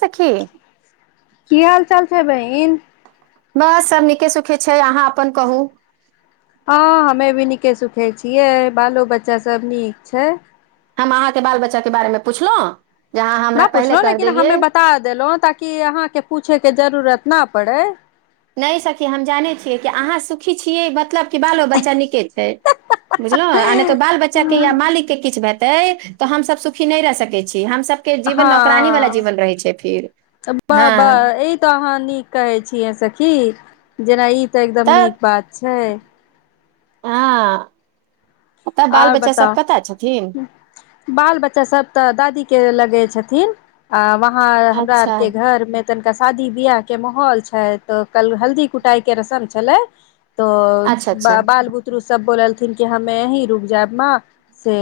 तखी। [unintelligible] की हाल चाल छै बहिन। [unintelligible] बस सभ नीके सुखे छै अहाँ अपन कहू। [unintelligible] हँ हमहु नीके सुखे छियै बालो बच्चा सब नीक छै। [unintelligible] हम अहाँके बाल बच्चा के बारे मे पुछलहुँ। [unintelligible] हमरा नहि पहिले पुछलहु कह लेकिन देलियै हमे बता देलहु ताकि अहाँके पूछे के। [unintelligible] जररत न पड़ै। [unintelligible] नहि सखी हम जानै छियै कि अहाँ सुखी छियै मतलब कि बालो बच्चा नीके छै बुझलहुँ आ नहि तऽ बाल बच्चाके या मालिकके किछु हेतै तऽ हमसभ सुखी नहि रहि सकैत छीय। हँ छै फिर [unintelligible] ब हँ -बा ई तो अहाँ नीक कहे छीिय से। की [unintelligible] जेना ई। तऽ एकदम नीक बात। छै। [unintelligible] आ। [unintelligible] आर बताउ [unintelligible] बाल बच्चा सब तऽ दादी के लगे छै। छथिन [unintelligible] आ वह। ह [unintelligible] हमरा आर अच्छा के घर में त। शादी बियाह के माहौल छै तऽ कल हल्दी कुटाई के रस्म छलै। [unintelligible] त अच्छा अच्छा [unintelligible] बाल बुतरू सब बोलल। कि हमे ह। [unintelligible] रुब जाब से।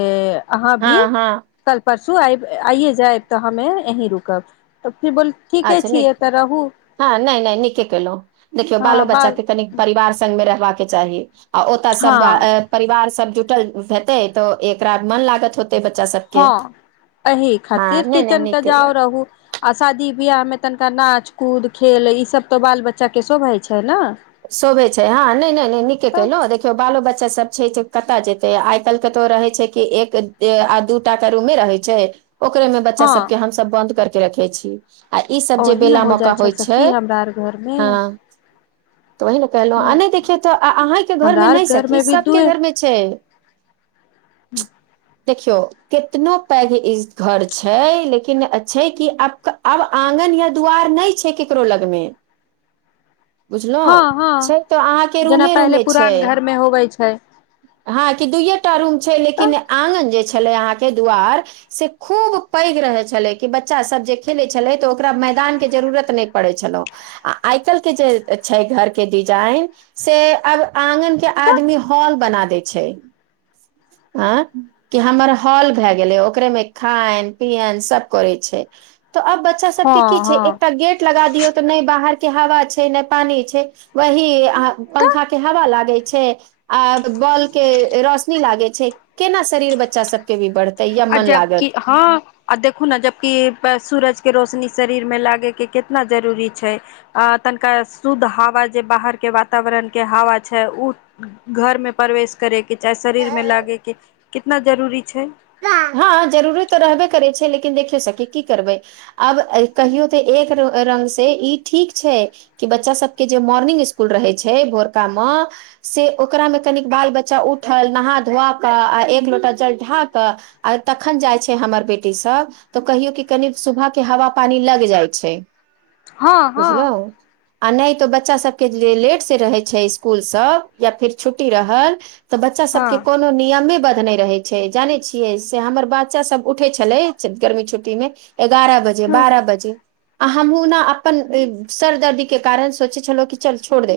[unintelligible] अहाँ भी हँ हँ [unintelligible] कल परसो। सु आब आइए जायब तऽ हमे अीं रुकब। [unintelligible] ठीके अच्छा न- छियै तऽ रहू हँ नई- नई नीके केलहुँ देखियौ हँ बालो बाल बच्चाे कनि परिवार सगमे रहबाक। के चाही। [unintelligible] आ ओतय सब हँ -परिवार सब। जुटल हेतै तऽ एकरा मन लागत होते। हँ [unintelligible] एहि हँ खातिर नहि नहि किचन नीक के केलहुँ जाउ रहू आ शादी बियाह मे। तनिका नाच कूद खेल ई सब तो बाल बच्चा के शोभय छै ने। [unintelligible] शोभे छै हँ नहि नहि नहि नीके तऽ केलहुँ देखियौ बालो बच्चा सब छै कतय जेतै आइ काल्हि के तो रहै छै कि एक आ दू टा के रूमे रहै छै। [unintelligible] ओकरे में बच्चा सब हँ के हम सब बंद करके। रखियइ छी। [unintelligible] आ ईसभ जे ओही ने बेला हो मौका जाइ होइ छै सखी [unintelligible] हमरा आर घर मे हँ। तऽ ओही ने कहलहुँ आ नहि -देखियौ तऽ अहींके हमरा घरमे आर नहि घर सखी मे भी सभके दुए घरमे छै। [unintelligible] देखियौ कितनो पैघ इ घर छै लेकिन छै कि आब आब आङगन या दुआार नहि छै केकरो लगमे। [unintelligible] हँ- हँ छै तऽ अहाँके जेना रूमे पहिले रूमे छै पुरान घर मे होवे छै। [unintelligible] हँ कि दूएटा रूम छै तऽ लेकिन आगन जे छै। पहिले जे कहां के दार से खूब पैग रहे छलैकि बच्चा सब जे खेले छलै त मैदान के जरूरत नई पडै छलै। तऽ [unintelligible] बना दे छै [unintelligible] ह कि हमर हॉल भए गेलै ओकरे मे खाय पियन सब करै छै। तऽ अब बच्चा हँ सबके की छै हँ एकटा गेट लगा दियौ तऽ नई बाहर। के हवा छै ने पानी छै वही तऽ पंखा के हवा लागे छै आ। बॉल के रोशनी लागे छै केना शरीर बच्चा सब के भ बढ़त। आ जबक हँ आ देखू ने जबकि सूरज। [unintelligible] के रोशनी शरीर मे लागे के कितना जरूरी छै अ तनिका शुद्ध हवा जे बाहर के वातावरण के हवा छै उ घर मे प्रवेश करे के। चाहे शरीर मे लागेके। [unintelligible] कितना जरूरी छै। [unintelligible] हँ जरुररी तऽ रहबे करे छै लेकिन देखियौ सखी की करबै आब कहियो तऽ एक रंग से ई ठीक छै कि बच्चा सब के जे सुबह स्कुल रहे छै भोरका मे से ओकरा मे कन बाल बच्चा उठल नहा धुआ कऽ आ एक लोटा जल। त आ तखन जाइ छै हमर बेटी सब तऽ कहियो कि कनि सुबह के हवा पानी लग जाइ छै। हँ -हँ। [unintelligible] बुझलौं आ नहि तऽ बच्चासभके जे लेटसँ रहै छै इसकुलसभ या फेर छुट्टी रहल। तऽ बच्चा सब के हँ कोनो नियमे ब। [unintelligible] नहि रहै छै। [unintelligible] जानै छियै से हमर बच्चा सब उठे छलै गर्मी छुट्टी मे। एगारह बजे ह बारह बजे। [unintelligible] आ हमहूँ ने अपन सर दर्दीके कारण सोचै छलहुँ कि चल छोड़ दे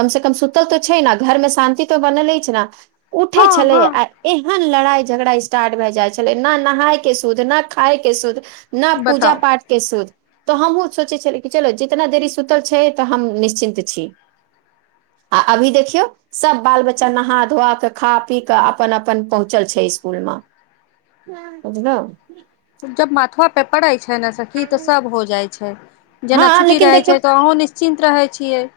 कमसँ कम सुतल तऽ छै ने घरमे शान्ति तऽ बनल अछि ने। [unintelligible] उठै हँ छलै हँ आ एह। [unintelligible] लड़ाई। [unintelligible] झगड़ा स्टार्ट भए जाइ छलै ने नहााय के शुद्ध न खााय के शुद्ध। [unintelligible] न पूजा बताउ पाठ के शो। [unintelligible] तऽ हमहुूँ सोचै छलिय कि चलो जितना देरी सुतल छै तऽ हम निश्चिन्त छी [unintelligible] आ अभी देखियौ सब बाल बच्चा नहा धोआ क खा पी कऽ अपन अपन पहुँचल छै स्कूल। कुल बझल। [unintelligible] जब माथुआ पे पड़ै छै। खेना से की ते सब हो जाय छै [unintelligible] जेना हँ छुट्टी लेकिन रहे देखियौ छै त। चिन्त रहै छियै। [unintelligible]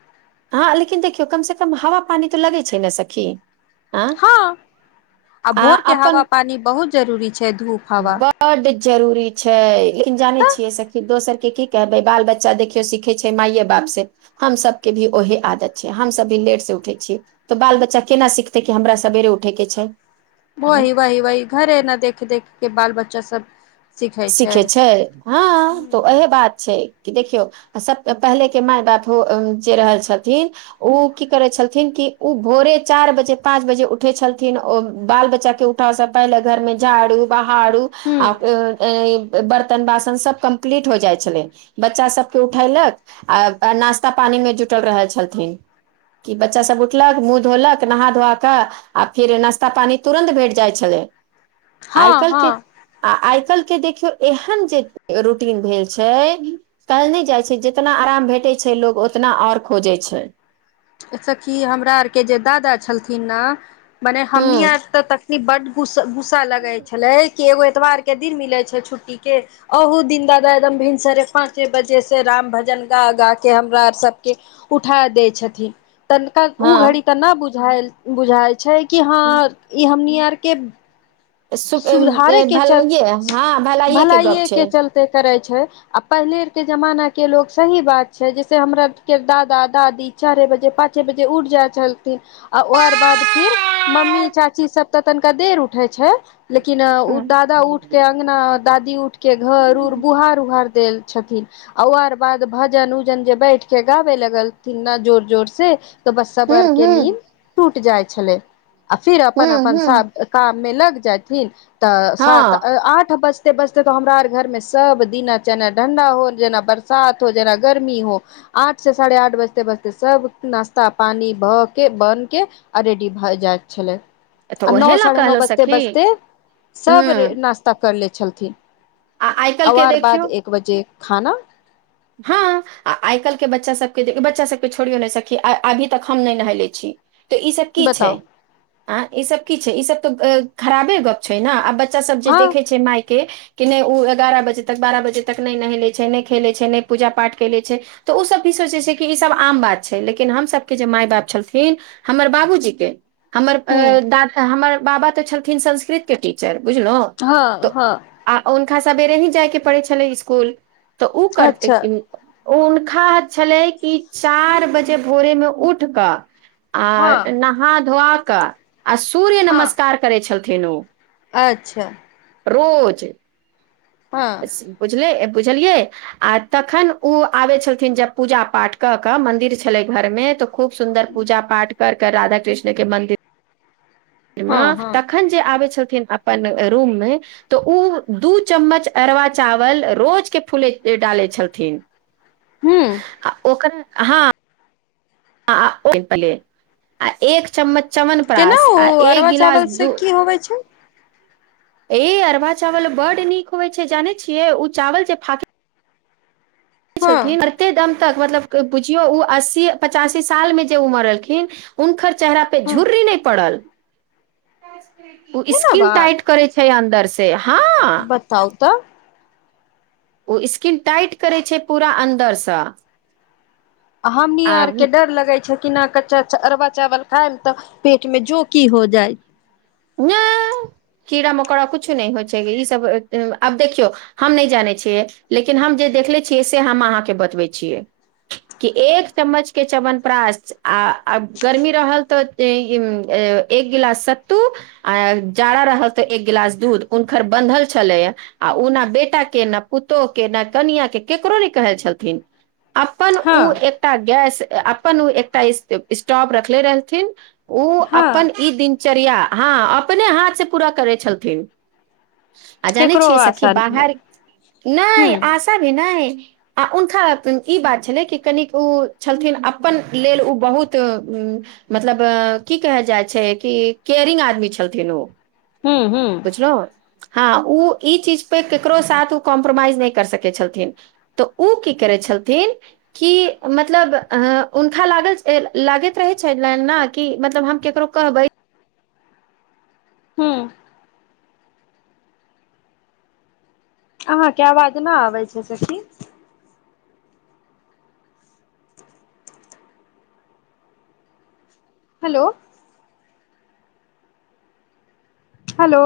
हँ लेकिन देखियौ कमसँ कम हवा पानी तऽ लगैत छै ने सखी। [unintelligible] हँ [unintelligible] आ भोर के हवा पानी बहुत जरूरी छै धूप। हवा बड जरूरी छै लेकिन जानै तऽ छियै सखी। दोसरके की कहबै बाल बच्चा देखियौ सिखै छै मायए बाप से हमसभके भी ओहे आदत छै हमसभ भी लेट से उठै छियै तऽ बाल बच्चा केना सिखतै कि हमरा सवेरे उठेके छै। [unintelligible] वहि वाहि -वाहि घरे ने देखे- देखे। के बाल बच्चा सब। [unintelligible] सीखे छै [unintelligible] हँ त हूँ अहे बात छै। क देखियो सब पहिले के माय बाप जे रहल छथिन उ की करे छलथिन क उ भोरे चार बजे पाच बजे उठे छलथिन ओ बाल बच्चा के उठाव से पहिले घर में झाड़ू ब। आरू [unintelligible] आ। ब की जाइ छल बच्चा सब उठक आ नासा पीमे जुटल रह छलन बच्चा सब उठलक मुह धोलक नहा ध कऽ आ फेर नाास्ता पानी तुरन्त भेट जाइ छलै। [unintelligible] आइ हँ केल- हँ आई कैल। [unintelligible] के देखियौ एहन जे रूटीन भेल छै काल्हि नहि जाइ छै जितना आराम भेटै छै लोग उतना आओर खोजे छै। [unintelligible] सखी हमरा आरके जे दादा छलथिन ने। ने हमनी हूँ आर तऽ त। [unintelligible] एखनी बड गुस्सा गुस्सा लगै छलै कि एगो एतबारके दिन मिलै छै छुट्टीके अहुू दिन दादा एकदम भिनसरे पाँचे बजेसँ राम भजन गा गाके हमरा आर सबके उठा दै छथिन। तनिका ओ घड़ी हँ त न बुझ। बुझ बुझााय छै। [unintelligible] कि हँ ई हमनी। [unintelligible] के। [unintelligible] सु सुधारे के च भलाइए हँ गप -भलाइए छै के चलते करै छै। छै आ पहिलेके जमाना के लोग सही बात छै जैसे हमरा आर के दादा दादी चारे बजे पाँचे बजे उठ जाइ छलथिन आ ओकर बाद फिर मम्मी चाची सब तऽ तनिका देर उठै छै। लेकिन उ हूँ दादा उठ के अङगना दादी उठ के घर उर बुहार उहार देल। [unintelligible] छथिन आ ओ आर बाद भजन उजन जे बैठ के गाबे लगलथिन ने जोर -जोर से। तो बस्सा बर के हूँ नींद टूट जाय छै। छले। [unintelligible] आ फिर हूँ अपन- अपन हूँ काम मे लग। ठी। [unintelligible] तऽ हँ सात-आठ बस। बे बजते तऽ हमरा आर घर मे सब दिना ठंडा हो जेना बरसात हो, जेना गर्मी हो, आठ से साढ़े आठ बजते बजते सब नाास्ता पानी भ के बन के आ रेडी भए जाय छलै। तऽ आ नओ उहे लए साढ़े नओ कहलहु बजते सखी बजते त, सब रे हूँ नाश्ता कर ले छलखिन। आ आइ काल्हि के अवार बाद देखियौ एक बजे खाना। [unintelligible] हँ आ आइ काल्हिके बच्चा सभके बच्चा सभके छोड़ियो नहि सकी -अभी तक हम नहि नहेले छी। तऽ ईसभ की छै। बताउ [unintelligible] आ इ सब की छै, इ सब त खराबे गप छै ने, आ ब बच्चा सब जे हँ देखे छै मायके कि नै ओ एगारह बजे तक, बारह बजे तक ने नहेले छै ने खेलैत छै, ने पुजा पाठ केले छै, त ओसब भी सोच जे छै कि ईसब आम बात छै, लेकिन हमर सबके जे माय बाप छलथिन, हमर बाबूजीके हमर अ ह दाद हमर बाबा ते छलखिन संस्कृत के टीचर। बुझलहुं, हँ त हँ आ ओ खाके सवेरे ही जाइके पड़ै छलै इसकुल। त उ करते अच्छा ओ हुनका छलै कि चारि बजे भोरेमे उठ क आ हँ नहा धोआ का। आ सूर्य हँ नमस्कार करै छलखिन थिन ओ। अच्छा। रोज। हँ बुझले। बुझलियै आ तखैन ओ आबै छलखिन जब पुजा पाठ क क मन्दिर छलै घरमे त खूब सुन्दर पूजा पाठ कर कर राधा कृष्ण के मंन्दिर ओहिमे, हँ हँ तखैन जे आबै छल खिन अपन रूम मे, त ओ दू चम्मच अरवा चावल रोजके फुलै ले डालै छलखिन। हुं। हां। आ [unintelligible] आ एक चम्मच केना च्यवनप्राश ओ आ एक अरबा गिलास चावल दू से की होबै छै? ए अरबा चावल बड नीक होय छै जानै छियै उ चावल जे फाके हँ छथिन एत्ते दम तक मतलब बुझियौ उ अस्सी, पचासी साल मे जे उ मरलखिन उनखर चेहरा पे झुर्री नै पड़ल। आ उ एना स्किन बात टाइट करे छै अन दर्सेय हां। त ओ स्किन टाइट करै छै पूरा अन्दरसँ। हमनी आ आर के डर लगै छै। कि ना कच्चा चा अरवा चावल खाएम ते पेट मे जोकी हो जाय नै। कीड़ा-मकोड़ा कुछु नै होय छै, ई सब ए अ आब देखियौ हम नै जानै छियै, लेकिन हम जे देखले छियै से हम अहाँके बतबै छियै कि एक चम्मच के चवनप्रास आ आ गर्मी रहल तऽ ए इ ए एक गिलास स तू आ जाड़ा रहल तऽ एक गिलास दूध हुनकर बन्धल छलैया आ उ ना बेटा के ना पुतोह के ना कनिया के केकरो नै कहै छलखिन। अपन हँ उ एकटा गैस ते अपन उ एकटा स्टॉ स्टॉप रखले रहथिन। उ हँ अपन ई दिन चर्या हाँ अपने हाथ से पूरा करै छलथिन। आ जानै केकरो छियै सखी आशा नहि बाहर हूँ नै आशा भी नै। आ उनखा उम्म ई बात छलै कि कनिक उ छलथिन अपन लेल उ बहुत उम्म मतलब की कहल जाय छै कि केयरिंग आदमी छलथिन उ। ह्म्म-ह्म्म। हाँ उ ई चीजपे केकरो साथ उ कॉमपरमाइज नै कर सकै छलथिन तऽ उ की करै छलथिन कि मतलब अ उनखा लागल ए लागैत रहै छैन ने ना कि मतलब हम केकरो कहबै ह्म्म। अहाँके अवाज ना आबै छै सखी। हलो। हलो।